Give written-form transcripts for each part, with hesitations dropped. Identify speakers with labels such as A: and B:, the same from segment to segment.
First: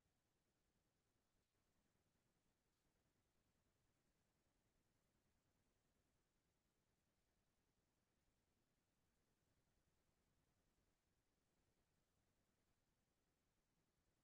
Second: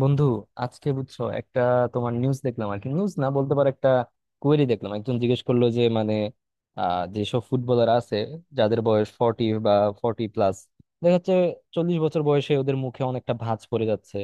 A: বন্ধু, আজকে বুঝছো একটা তোমার নিউজ দেখলাম। আর কি, নিউজ না বলতে পারো, একটা কোয়েরি দেখলাম। একজন জিজ্ঞেস করলো যে মানে যেসব ফুটবলার আছে, যাদের বয়স 40 বা 40+, দেখা যাচ্ছে 40 বছর বয়সে ওদের মুখে অনেকটা ভাঁজ পড়ে যাচ্ছে।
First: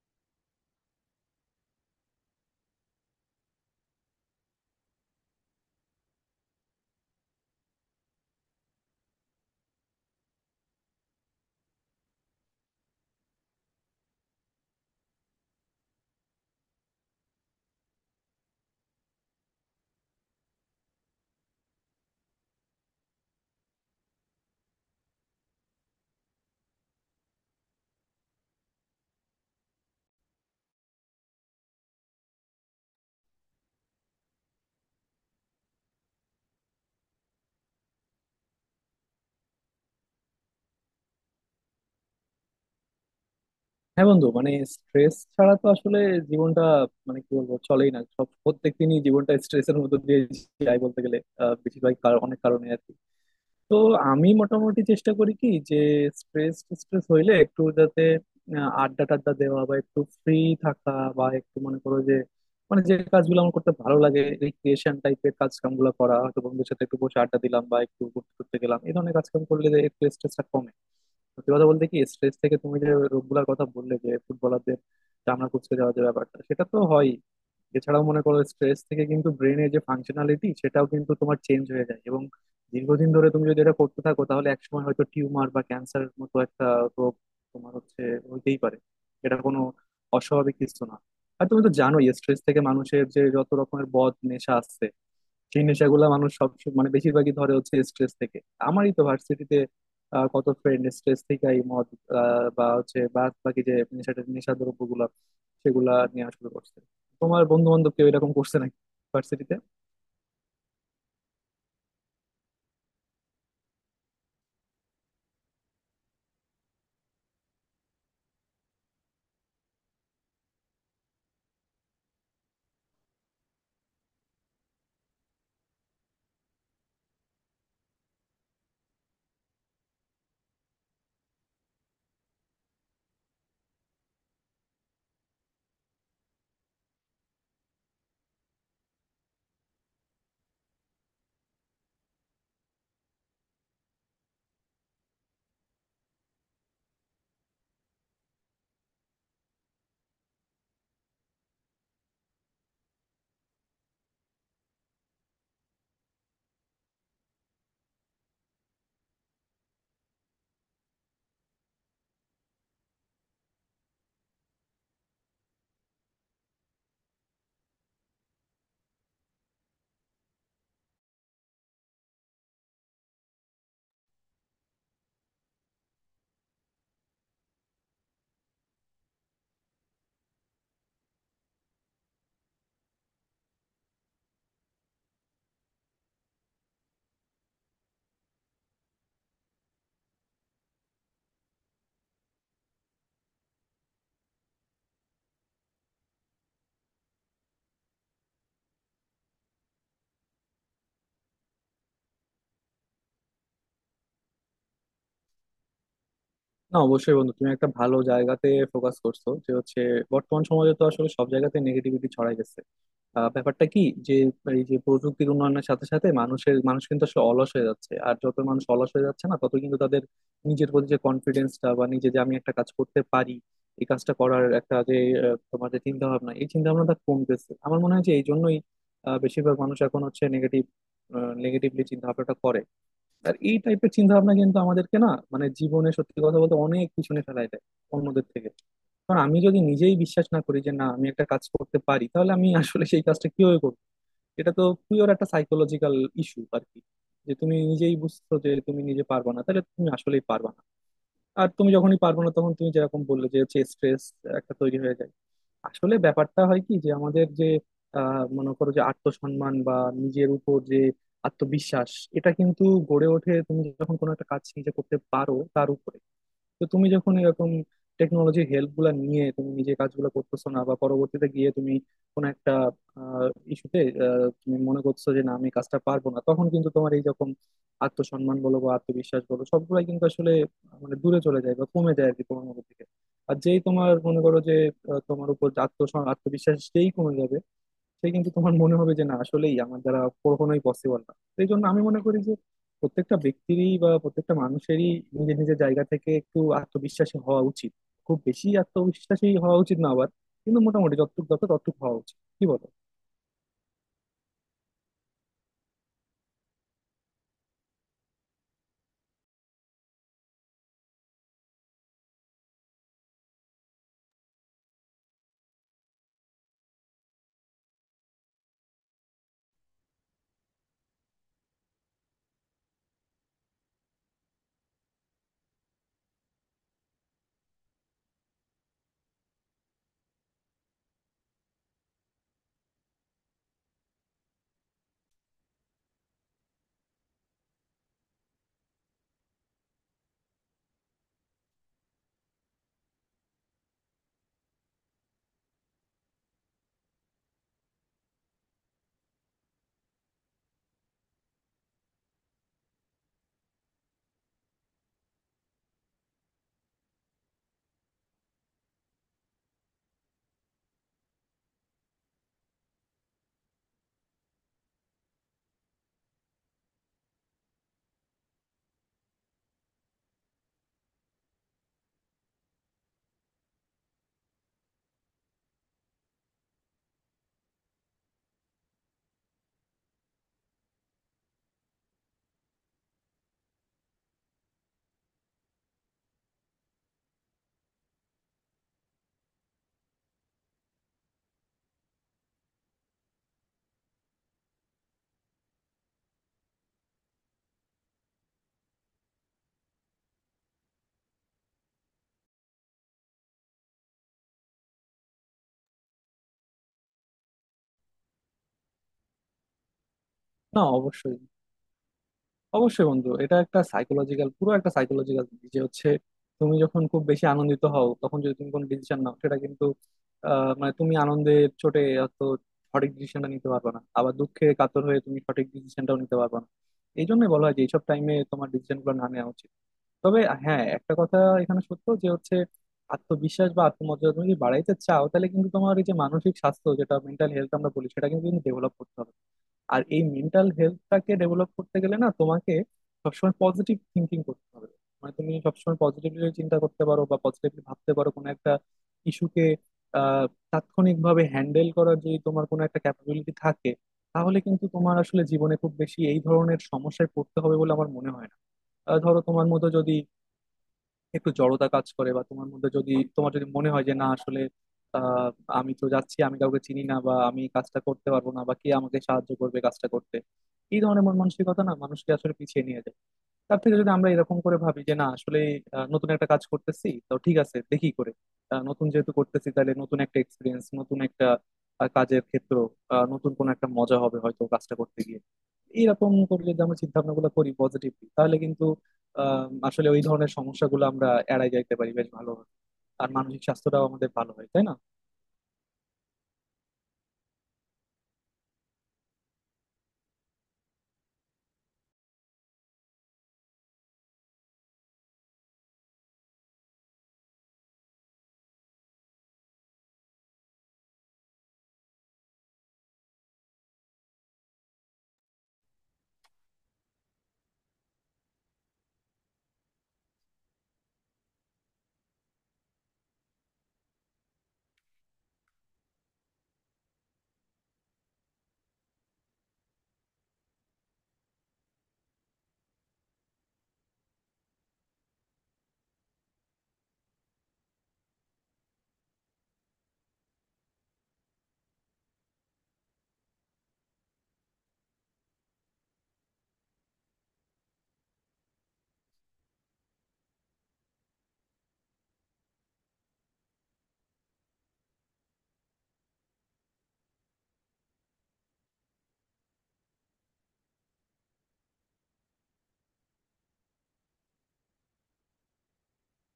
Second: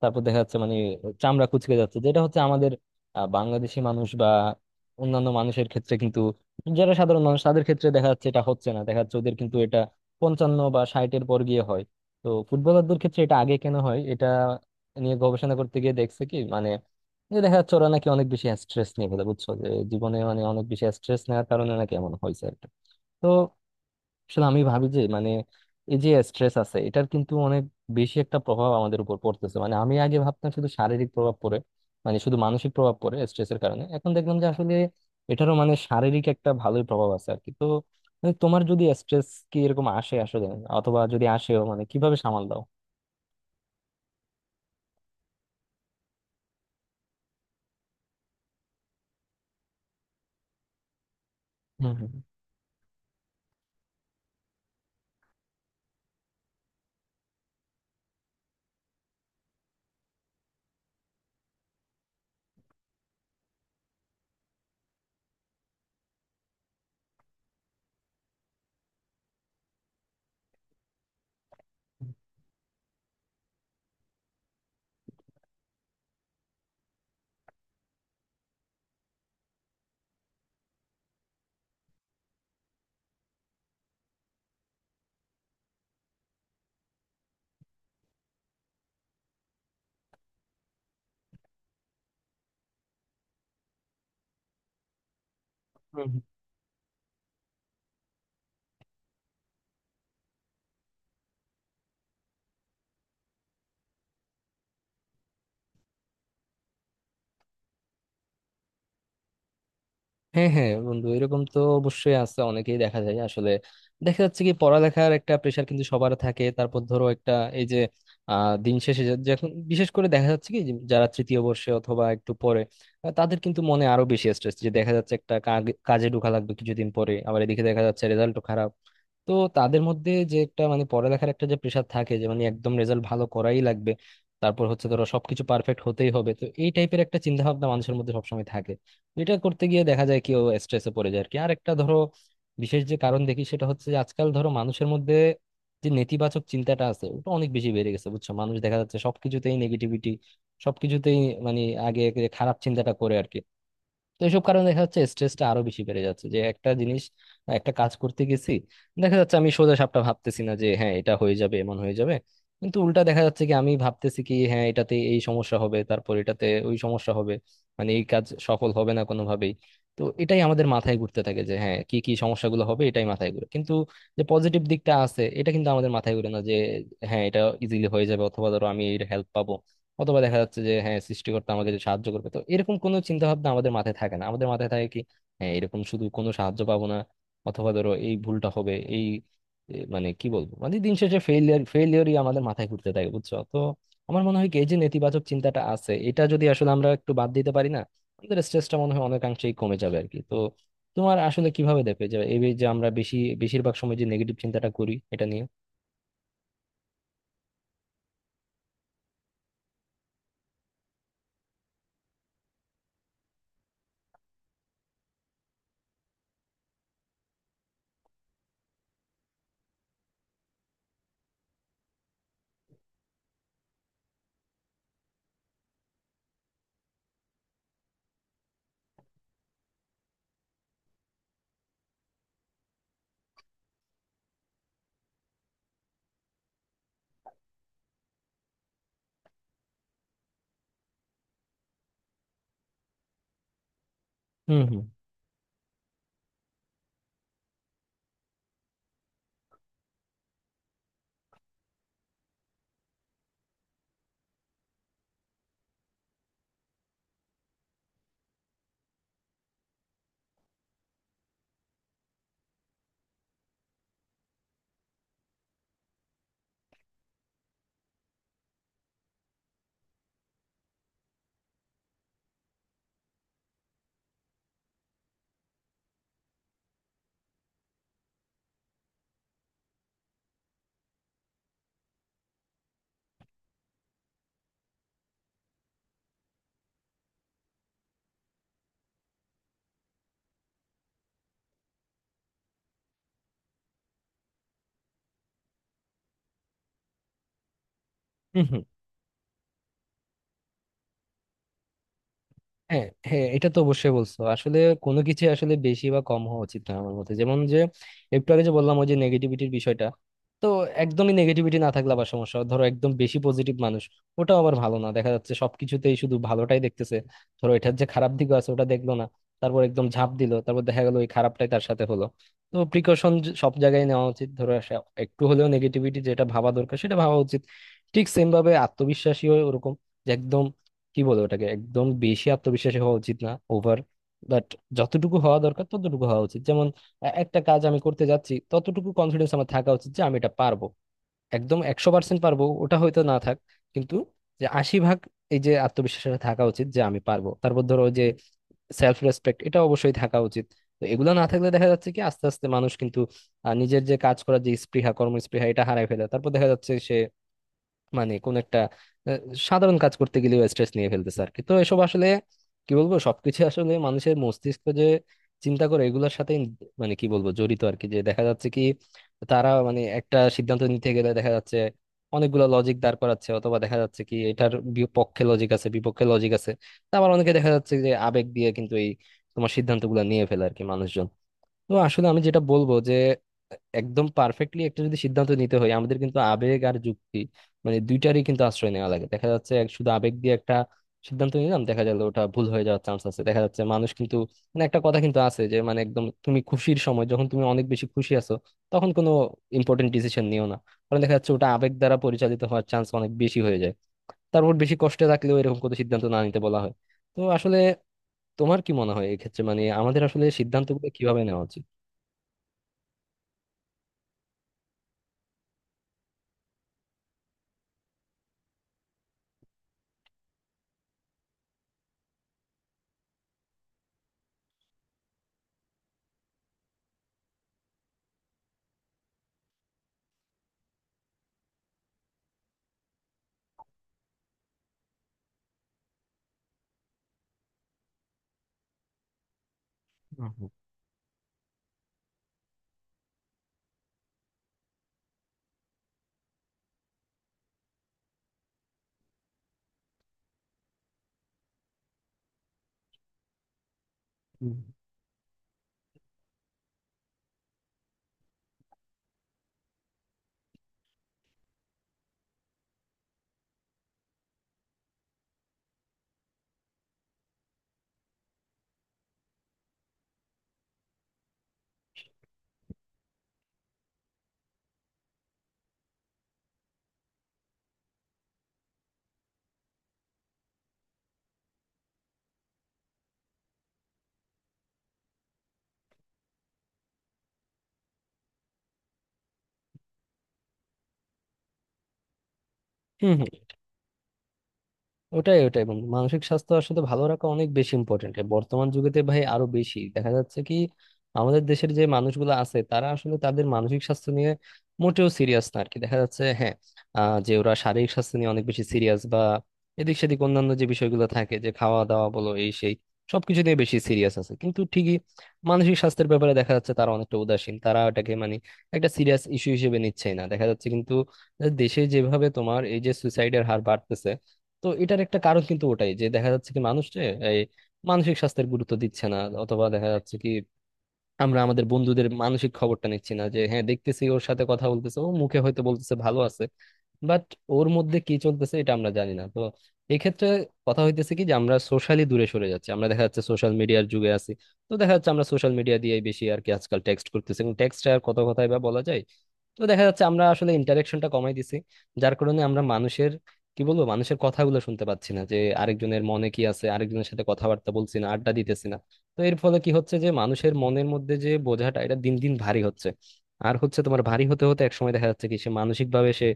A: তারপর দেখা যাচ্ছে মানে চামড়া কুচকে যাচ্ছে, যেটা হচ্ছে আমাদের বাংলাদেশি মানুষ বা অন্যান্য মানুষের ক্ষেত্রে, কিন্তু যারা সাধারণ মানুষ তাদের ক্ষেত্রে দেখা যাচ্ছে এটা হচ্ছে না। দেখা যাচ্ছে ওদের কিন্তু এটা 55 বা 60-এর পর গিয়ে হয়। তো ফুটবলারদের ক্ষেত্রে এটা আগে কেন হয়, এটা নিয়ে গবেষণা করতে গিয়ে দেখছে কি মানে, যে দেখা যাচ্ছে ওরা নাকি অনেক বেশি স্ট্রেস নিয়ে ফেলে বুঝছো, যে জীবনে মানে অনেক বেশি স্ট্রেস নেওয়ার কারণে নাকি এমন হয়েছে আর কি। তো আসলে আমি ভাবি যে মানে এই যে স্ট্রেস আছে এটার কিন্তু অনেক বেশি একটা প্রভাব আমাদের উপর পড়তেছে। মানে আমি আগে ভাবতাম শুধু শারীরিক প্রভাব পড়ে, মানে শুধু মানসিক প্রভাব পড়ে স্ট্রেসের কারণে, এখন দেখলাম যে আসলে এটারও মানে শারীরিক একটা ভালোই প্রভাব আছে আর কি। তো মানে তোমার যদি স্ট্রেস কি এরকম আসে আসলে, অথবা যদি আসেও, মানে কিভাবে সামাল দাও?
B: হ্যাঁ বন্ধু, মানে স্ট্রেস ছাড়া তো আসলে জীবনটা মানে কি বলবো, চলেই না। সব প্রত্যেক দিনই জীবনটা স্ট্রেসের মধ্যে দিয়ে যায় বলতে গেলে, বেশিরভাগ
A: হুম,
B: অনেক কারণে আর কি। তো আমি মোটামুটি চেষ্টা করি কি যে স্ট্রেস স্ট্রেস হইলে একটু যাতে আড্ডা টাড্ডা দেওয়া বা একটু ফ্রি থাকা, বা একটু মনে করো যে মানে যে কাজগুলো আমার করতে ভালো লাগে, রিক্রিয়েশন টাইপের কাজ কাম গুলো করা, হয়তো বন্ধুদের সাথে একটু বসে আড্ডা দিলাম বা একটু ঘুরতে টুরতে গেলাম, এই ধরনের কাজ কাম করলে যে একটু স্ট্রেসটা কমে। সত্যি কথা বলতে কি, স্ট্রেস থেকে তুমি যে রোগগুলোর কথা বললে, যে ফুটবলারদের চামড়া কুচকে যাওয়ার যে ব্যাপারটা, সেটা তো হয়। এছাড়াও মনে করো, স্ট্রেস থেকে কিন্তু ব্রেনের যে ফাংশনালিটি, সেটাও কিন্তু তোমার চেঞ্জ হয়ে যায়, এবং দীর্ঘদিন ধরে তুমি যদি এটা করতে থাকো তাহলে একসময় হয়তো টিউমার বা ক্যান্সারের মতো একটা রোগ তোমার হচ্ছে হইতেই পারে। এটা কোনো অস্বাভাবিক কিছু না। আর তুমি তো জানোই, স্ট্রেস থেকে মানুষের যে যত রকমের বদ নেশা আসছে, সেই নেশাগুলা
A: হুম।
B: মানুষ সব মানে বেশিরভাগই ধরে হচ্ছে স্ট্রেস থেকে। আমারই তো ভার্সিটিতে কত ফ্রেন্ড স্ট্রেস থেকেই মদ বা হচ্ছে বাদ বাকি যে নেশা নেশা দ্রব্য গুলা, সেগুলা নিয়ে আসলে করছে। তোমার বন্ধু বান্ধব কেউ এরকম করছে নাকি ভার্সিটিতে?
A: হ্যাঁ, হ্যাঁ, বন্ধু, এরকম তো অবশ্যই আছে, অনেকেই দেখা যায় আসলে। দেখা যাচ্ছে কি পড়ালেখার একটা প্রেশার কিন্তু সবার থাকে। তারপর ধরো একটা এই যে দিন শেষে যখন বিশেষ করে দেখা যাচ্ছে কি যে যারা তৃতীয় বর্ষে অথবা একটু পরে, তাদের কিন্তু মনে আরো বেশি স্ট্রেস যে দেখা যাচ্ছে, একটা কাজে ঢোকা লাগবে কিছুদিন পরে, আবার এদিকে দেখা যাচ্ছে রেজাল্টও খারাপ। তো তাদের মধ্যে যে একটা মানে পড়ালেখার একটা যে প্রেশার থাকে, যে মানে একদম রেজাল্ট ভালো করাই লাগবে, তারপর হচ্ছে ধরো সবকিছু পারফেক্ট হতেই হবে, তো এই টাইপের একটা চিন্তা ভাবনা মানুষের মধ্যে সবসময় থাকে। এটা করতে গিয়ে দেখা যায় কেউ স্ট্রেসে পড়ে যায় আর কি। আর একটা ধরো বিশেষ যে কারণ দেখি সেটা হচ্ছে যে আজকাল ধরো মানুষের মধ্যে যে নেতিবাচক চিন্তাটা আছে, ওটা অনেক বেশি বেড়ে গেছে বুঝছো। মানুষ দেখা যাচ্ছে সবকিছুতেই নেগেটিভিটি, সবকিছুতেই মানে আগে আগে খারাপ চিন্তাটা করে আর কি। তো এইসব কারণে দেখা যাচ্ছে স্ট্রেসটা আরো বেশি বেড়ে যাচ্ছে, যে একটা জিনিস, একটা কাজ করতে গেছি, দেখা যাচ্ছে আমি সোজা সাপটা ভাবতেছি না যে হ্যাঁ এটা হয়ে যাবে, এমন হয়ে যাবে। কিন্তু উল্টা দেখা যাচ্ছে কি আমি ভাবতেছি কি হ্যাঁ এটাতে এই সমস্যা হবে, তারপর এটাতে ওই সমস্যা হবে, মানে এই কাজ সফল হবে না কোনোভাবেই। তো এটাই আমাদের মাথায় ঘুরতে থাকে যে হ্যাঁ কি কি সমস্যাগুলো হবে, এটাই মাথায় ঘুরে, কিন্তু যে পজিটিভ দিকটা আছে এটা কিন্তু আমাদের মাথায় ঘুরে না, যে হ্যাঁ এটা ইজিলি হয়ে যাবে, অথবা ধরো আমি এর হেল্প পাবো, অথবা দেখা যাচ্ছে যে হ্যাঁ সৃষ্টিকর্তা আমাকে যে সাহায্য করবে, তো এরকম কোনো চিন্তা ভাবনা আমাদের মাথায় থাকে না। আমাদের মাথায় থাকে কি হ্যাঁ এরকম শুধু কোনো সাহায্য পাবো না, অথবা ধরো এই ভুলটা হবে, এই মানে কি বলবো, মানে দিন শেষে ফেলিয়ার ফেলিয়ারই আমাদের মাথায় ঘুরতে থাকে বুঝছো। তো আমার মনে হয় কি এই যে নেতিবাচক চিন্তাটা আছে, এটা যদি আসলে আমরা একটু বাদ দিতে পারি না, আমাদের স্ট্রেসটা মনে হয় অনেকাংশেই কমে যাবে আর কি। তো তোমার আসলে কিভাবে দেখবে যে এই যে আমরা বেশি, বেশিরভাগ সময় যে নেগেটিভ চিন্তাটা করি এটা নিয়ে?
B: না, অবশ্যই বন্ধু, তুমি একটা ভালো জায়গাতে ফোকাস করছো যে হচ্ছে বর্তমান সমাজে তো আসলে সব জায়গাতে নেগেটিভিটি ছড়াই গেছে। ব্যাপারটা কি যে এই যে প্রযুক্তির উন্নয়নের সাথে সাথে মানুষ কিন্তু আসলে অলস হয়ে যাচ্ছে, আর যত মানুষ অলস হয়ে যাচ্ছে না, তত কিন্তু তাদের নিজের প্রতি যে কনফিডেন্সটা বা নিজে যে আমি একটা কাজ করতে পারি, এই কাজটা করার একটা যে তোমার যে চিন্তা ভাবনা, এই চিন্তা ভাবনাটা কমতেছে। আমার মনে হয় যে এই জন্যই বেশিরভাগ মানুষ এখন হচ্ছে নেগেটিভলি চিন্তা ভাবনাটা করে। আর এই টাইপের চিন্তা ভাবনা কিন্তু আমাদেরকে না মানে জীবনে সত্যি কথা বলতে অনেক পিছনে ফেলায় দেয় অন্যদের থেকে। কারণ আমি যদি নিজেই বিশ্বাস না করি যে না, আমি একটা কাজ করতে পারি, তাহলে আমি আসলে সেই কাজটা কিভাবে করবো? এটা
A: হুম,
B: তো
A: হুম।
B: পিওর একটা সাইকোলজিক্যাল ইস্যু আর কি। যে তুমি নিজেই বুঝছো যে তুমি নিজে পারবা না, তাহলে তুমি আসলেই পারবা না। আর তুমি যখনই পারবা না, তখন তুমি যেরকম বললে যে হচ্ছে স্ট্রেস একটা তৈরি হয়ে যায়। আসলে ব্যাপারটা হয় কি যে আমাদের যে মনে করো যে আত্মসম্মান বা নিজের উপর যে আত্মবিশ্বাস, এটা কিন্তু গড়ে ওঠে তুমি যখন কোনো একটা কাজ নিজে করতে পারো তার উপরে। তো তুমি যখন এরকম টেকনোলজি হেল্প গুলা নিয়ে তুমি নিজে কাজগুলো করতেছো না, বা পরবর্তীতে গিয়ে তুমি কোনো একটা ইস্যুতে তুমি মনে করছো যে না আমি কাজটা পারবো না, তখন কিন্তু তোমার এই রকম আত্মসম্মান বলো বা আত্মবিশ্বাস বলো, সবগুলাই কিন্তু আসলে মানে দূরে চলে যায় বা কমে যায় আর কি তোমার মধ্যে থেকে। আর যেই তোমার মনে করো যে তোমার উপর আত্মবিশ্বাস যেই কমে যাবে, সেই কিন্তু তোমার মনে হবে যে না, আসলেই আমার দ্বারা কখনোই পসিবল না। সেই জন্য আমি মনে করি যে প্রত্যেকটা ব্যক্তিরই বা প্রত্যেকটা মানুষেরই নিজের নিজের জায়গা থেকে একটু আত্মবিশ্বাসী হওয়া উচিত। খুব
A: হুম,
B: বেশি
A: হুম।
B: আত্মবিশ্বাসী হওয়া উচিত না আবার, কিন্তু মোটামুটি যতটুকু দরকার ততটুকু হওয়া উচিত। কি বলো?
A: হ্যাঁ, হ্যাঁ, এটা তো অবশ্যই বলছো আসলে। কোনো কিছু আসলে বেশি বা কম হওয়া উচিত না আমার মতে, যেমন যে একটু আগে যে বললাম ওই যে নেগেটিভিটির বিষয়টা, তো একদমই নেগেটিভিটি না থাকলে আবার সমস্যা। ধরো একদম বেশি পজিটিভ মানুষ, ওটাও আবার ভালো না। দেখা যাচ্ছে সবকিছুতেই শুধু ভালোটাই দেখতেছে, ধরো এটার যে খারাপ দিকও আছে ওটা দেখলো না, তারপর একদম ঝাঁপ দিল, তারপর দেখা গেলো ওই খারাপটাই তার সাথে হলো। তো প্রিকশন সব জায়গায় নেওয়া উচিত, ধরো একটু হলেও নেগেটিভিটি যেটা ভাবা দরকার সেটা ভাবা উচিত। ঠিক সেম ভাবে আত্মবিশ্বাসীও ওরকম, যে একদম কি বলে ওটাকে, একদম বেশি আত্মবিশ্বাসী হওয়া উচিত না, ওভার, বাট যতটুকু হওয়া দরকার ততটুকু হওয়া উচিত। যেমন একটা কাজ আমি করতে যাচ্ছি, ততটুকু কনফিডেন্স আমার থাকা উচিত যে আমি এটা পারবো। একদম 100% পারবো ওটা হয়তো না থাক, কিন্তু যে 80 ভাগ, এই যে আত্মবিশ্বাসটা থাকা উচিত যে আমি পারবো। তারপর ধরো ওই যে সেলফ রেসপেক্ট, এটা অবশ্যই থাকা উচিত। তো এগুলো না থাকলে দেখা যাচ্ছে কি আস্তে আস্তে মানুষ কিন্তু নিজের যে কাজ করার যে স্পৃহা, কর্মস্পৃহা এটা হারায় ফেলে। তারপর দেখা যাচ্ছে সে মানে কোন একটা আহ, সাধারণ কাজ করতে গেলেও স্ট্রেস নিয়ে ফেলতেছে আর কি। তো এসব আসলে কি বলবো, সবকিছু আসলে মানুষের মস্তিষ্ক যে চিন্তা করে এগুলোর সাথে মানে কি বলবো জড়িত আর কি। যে দেখা যাচ্ছে কি তারা মানে একটা সিদ্ধান্ত নিতে গেলে দেখা যাচ্ছে অনেকগুলো লজিক দাঁড় করাচ্ছে, অথবা দেখা যাচ্ছে কি এটার বিপক্ষে লজিক আছে, বিপক্ষে লজিক আছে। তা আবার অনেকে দেখা যাচ্ছে যে আবেগ দিয়ে কিন্তু এই তোমার সিদ্ধান্তগুলো নিয়ে ফেলে আর কি মানুষজন। তো আসলে আমি যেটা বলবো যে একদম পারফেক্টলি একটা যদি সিদ্ধান্ত নিতে হয়, আমাদের কিন্তু আবেগ আর যুক্তি মানে দুইটারই কিন্তু আশ্রয় নেওয়া লাগে। দেখা যাচ্ছে শুধু আবেগ দিয়ে একটা সিদ্ধান্ত নিলাম, দেখা গেল ওটা ভুল হয়ে যাওয়ার চান্স আছে। দেখা যাচ্ছে মানুষ কিন্তু, মানে একটা কথা কিন্তু আছে যে মানে একদম তুমি খুশির সময় যখন তুমি অনেক বেশি খুশি আছো তখন কোনো ইম্পর্টেন্ট ডিসিশন নিও না, কারণ দেখা যাচ্ছে ওটা আবেগ দ্বারা পরিচালিত হওয়ার চান্স অনেক বেশি হয়ে যায়। তারপর বেশি কষ্টে থাকলেও এরকম কোনো সিদ্ধান্ত না নিতে বলা হয়। তো আসলে তোমার কি মনে হয় এক্ষেত্রে, মানে আমাদের আসলে
B: না,
A: সিদ্ধান্তগুলো
B: অবশ্যই,
A: কিভাবে নেওয়া উচিত?
B: বন্ধু এটা একটা সাইকোলজিক্যাল, পুরো একটা সাইকোলজিক্যাল দিক যে হচ্ছে তুমি যখন খুব বেশি আনন্দিত হও, তখন যদি তুমি কোনো ডিসিশন নাও, সেটা কিন্তু মানে তুমি আনন্দে চোটে অত সঠিক ডিসিশনটা নিতে পারবে না, আবার দুঃখে কাতর হয়ে তুমি সঠিক ডিসিশনটাও নিতে পারবে না। এই জন্য বলা হয় যে এইসব টাইমে তোমার ডিসিশন গুলো না নেওয়া উচিত। তবে হ্যাঁ, একটা কথা এখানে সত্য যে হচ্ছে আত্মবিশ্বাস বা আত্মমর্যাদা তুমি যদি বাড়াইতে চাও, তাহলে কিন্তু তোমার এই যে মানসিক স্বাস্থ্য, যেটা মেন্টাল হেলথ আমরা বলি, সেটা কিন্তু ডেভেলপ করতে হবে। আর এই মেন্টাল হেলথটাকে ডেভেলপ করতে গেলে না তোমাকে সবসময় পজিটিভ থিঙ্কিং করতে হবে। মানে তুমি সবসময় পজিটিভলি চিন্তা করতে পারো বা পজিটিভলি ভাবতে পারো কোনো একটা ইস্যুকে আহ তাৎক্ষণিকভাবে হ্যান্ডেল করার যদি তোমার কোনো একটা ক্যাপাবিলিটি থাকে, তাহলে
A: হুম,
B: কিন্তু তোমার আসলে জীবনে খুব বেশি এই ধরনের সমস্যায় পড়তে হবে বলে আমার মনে হয় না। ধরো তোমার মতো যদি একটু জড়তা কাজ করে বা তোমার মধ্যে যদি তোমার যদি মনে হয় যে না আসলে আহ, আমি তো যাচ্ছি, আমি কাউকে চিনি না, বা আমি কাজটা করতে পারবো না, বা কে আমাকে সাহায্য করবে কাজটা করতে, এই ধরনের মন মানসিকতা না মানুষকে আসলে পিছিয়ে নিয়ে যায়। তার থেকে যদি আমরা এরকম করে ভাবি যে না আসলে নতুন একটা কাজ করতেছি তো ঠিক আছে দেখি করে, নতুন যেহেতু করতেছি তাহলে নতুন একটা এক্সপিরিয়েন্স, নতুন একটা কাজের ক্ষেত্র, নতুন কোনো একটা মজা হবে হয়তো কাজটা করতে গিয়ে, এরকম করে যদি আমরা চিন্তা ভাবনা গুলো করি পজিটিভলি, তাহলে কিন্তু আসলে ওই ধরনের সমস্যাগুলো আমরা এড়াই যাইতে পারি বেশ ভালো, আর
A: হুম।
B: মানসিক স্বাস্থ্যটাও আমাদের ভালো হয়। তাই না?
A: ওটাই, ওটাই বন্ধু, মানসিক স্বাস্থ্য আসলে ভালো রাখা অনেক বেশি ইম্পর্টেন্ট বর্তমান যুগেতে ভাই। আরো বেশি দেখা যাচ্ছে কি আমাদের দেশের যে মানুষগুলো আছে তারা আসলে তাদের মানসিক স্বাস্থ্য নিয়ে মোটেও সিরিয়াস না আর কি। দেখা যাচ্ছে হ্যাঁ যে ওরা শারীরিক স্বাস্থ্য নিয়ে অনেক বেশি সিরিয়াস বা এদিক সেদিক অন্যান্য যে বিষয়গুলো থাকে, যে খাওয়া দাওয়া বলো, এই সেই সবকিছু নিয়ে বেশি সিরিয়াস আছে, কিন্তু ঠিকই মানসিক স্বাস্থ্যের ব্যাপারে দেখা যাচ্ছে তারা অনেকটা উদাসীন। তারা এটাকে মানে একটা সিরিয়াস ইস্যু হিসেবে নিচ্ছেই না, দেখা যাচ্ছে কিন্তু দেশে যেভাবে তোমার এই যে সুইসাইডের হার বাড়তেছে। তো এটার একটা কারণ কিন্তু ওটাই, যে দেখা যাচ্ছে কি মানুষ যে এই মানসিক স্বাস্থ্যের গুরুত্ব দিচ্ছে না, অথবা দেখা যাচ্ছে কি আমরা আমাদের বন্ধুদের মানসিক খবরটা নিচ্ছি না। যে হ্যাঁ দেখতেছি ওর সাথে কথা বলতেছে, ও মুখে হয়তো বলতেছে ভালো আছে, বাট ওর মধ্যে কি চলতেছে এটা আমরা জানি না। তো এক্ষেত্রে কথা হইতেছে কি যে আমরা সোশ্যালি দূরে সরে যাচ্ছি। আমরা দেখা যাচ্ছে সোশ্যাল মিডিয়ার যুগে আছি, তো দেখা যাচ্ছে আমরা সোশ্যাল মিডিয়া দিয়ে বেশি আর কি আজকাল টেক্সট করতেছি, এবং টেক্সটে আর কত কথাই বা বলা যায়। তো দেখা যাচ্ছে আমরা আসলে ইন্টারাকশনটা কমাই দিছি, যার কারণে আমরা মানুষের কি বলবো মানুষের কথাগুলো শুনতে পাচ্ছি না, যে আরেকজনের মনে কি আছে, আরেকজনের সাথে কথাবার্তা বলছি না, আড্ডা দিতেছি না। তো এর ফলে কি হচ্ছে যে মানুষের মনের মধ্যে যে বোঝাটা এটা দিন দিন ভারী হচ্ছে, আর হচ্ছে তোমার ভারী হতে হতে একসময় দেখা যাচ্ছে কি সে মানসিক ভাবে সে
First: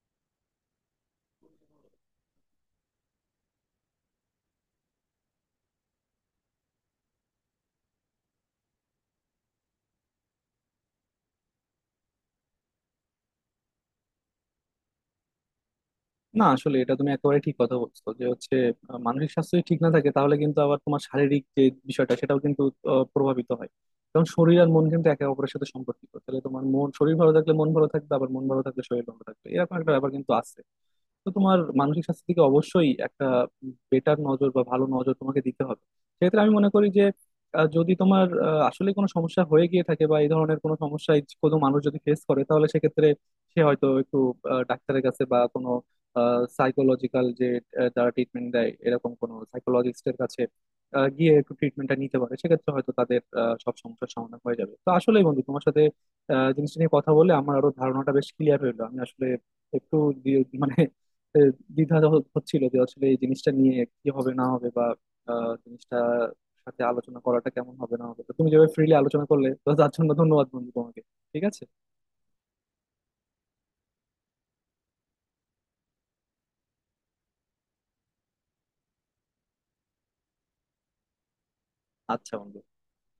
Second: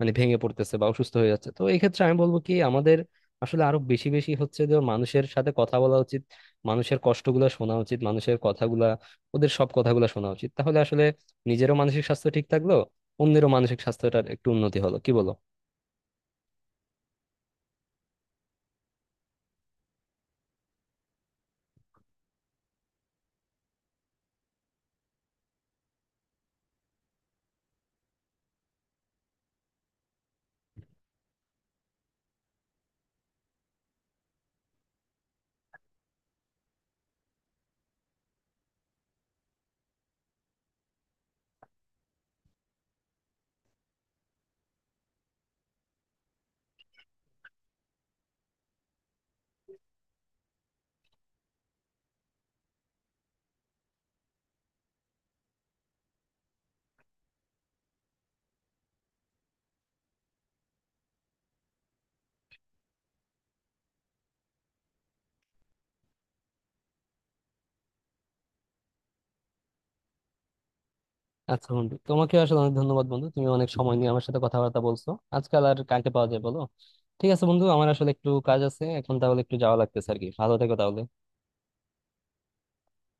A: মানে ভেঙে পড়তেছে বা অসুস্থ হয়ে যাচ্ছে। তো এই ক্ষেত্রে আমি বলবো কি আমাদের আসলে আরো বেশি বেশি হচ্ছে যে মানুষের সাথে কথা বলা উচিত। মানুষের কষ্টগুলা শোনা উচিত, মানুষের কথাগুলা, ওদের সব কথাগুলা শোনা উচিত, তাহলে আসলে নিজেরও মানসিক স্বাস্থ্য ঠিক থাকলো, অন্যেরও মানসিক স্বাস্থ্যটার একটু উন্নতি হলো, কি বলো?
B: না, আসলে এটা তুমি একেবারে ঠিক কথা বলছো যে হচ্ছে মানসিক স্বাস্থ্য যদি ঠিক না থাকে, তাহলে কিন্তু আবার তোমার শারীরিক যে বিষয়টা, সেটাও কিন্তু প্রভাবিত হয়। কারণ শরীর আর মন কিন্তু একে অপরের সাথে সম্পর্কিত। তাহলে তোমার শরীর ভালো থাকলে মন ভালো থাকবে, আবার মন ভালো থাকলে শরীর ভালো থাকবে, এরকম একটা ব্যাপার কিন্তু আছে। তো তোমার মানসিক স্বাস্থ্যের দিকে অবশ্যই একটা বেটার নজর বা ভালো নজর তোমাকে দিতে হবে। সেক্ষেত্রে আমি মনে করি যে যদি তোমার আসলে কোনো সমস্যা হয়ে গিয়ে থাকে বা এই ধরনের কোনো সমস্যায় কোনো মানুষ যদি ফেস করে, তাহলে সেক্ষেত্রে সে হয়তো একটু ডাক্তারের কাছে বা কোনো সাইকোলজিক্যাল যে যারা ট্রিটমেন্ট দেয়, এরকম কোনো সাইকোলজিস্টের কাছে গিয়ে একটু ট্রিটমেন্টটা নিতে পারে। সেক্ষেত্রে হয়তো তাদের সব সমস্যার সমাধান হয়ে যাবে। তো আসলেই বন্ধু, তোমার সাথে জিনিসটা নিয়ে কথা বলে আমার আরো ধারণাটা বেশ ক্লিয়ার হলো। আমি আসলে একটু দি- মানে এ, দ্বিধা হচ্ছিল যে আসলে এই জিনিসটা নিয়ে কি হবে না হবে, বা জিনিসটা সাথে আলোচনা করাটা কেমন হবে না হবে। তো তুমি যেভাবে ফ্রিলি আলোচনা করলে, তো তার জন্য ধন্যবাদ বন্ধু তোমাকে। ঠিক আছে।
A: আচ্ছা বন্ধু, তোমাকে আসলে অনেক ধন্যবাদ বন্ধু, তুমি অনেক সময় নিয়ে আমার সাথে কথাবার্তা বলছো। আজকাল আর কাকে পাওয়া যায় বলো। ঠিক আছে বন্ধু, আমার আসলে একটু কাজ আছে এখন, তাহলে একটু যাওয়া লাগতেছে আর কি। ভালো থেকো তাহলে।
B: আচ্ছা বন্ধু।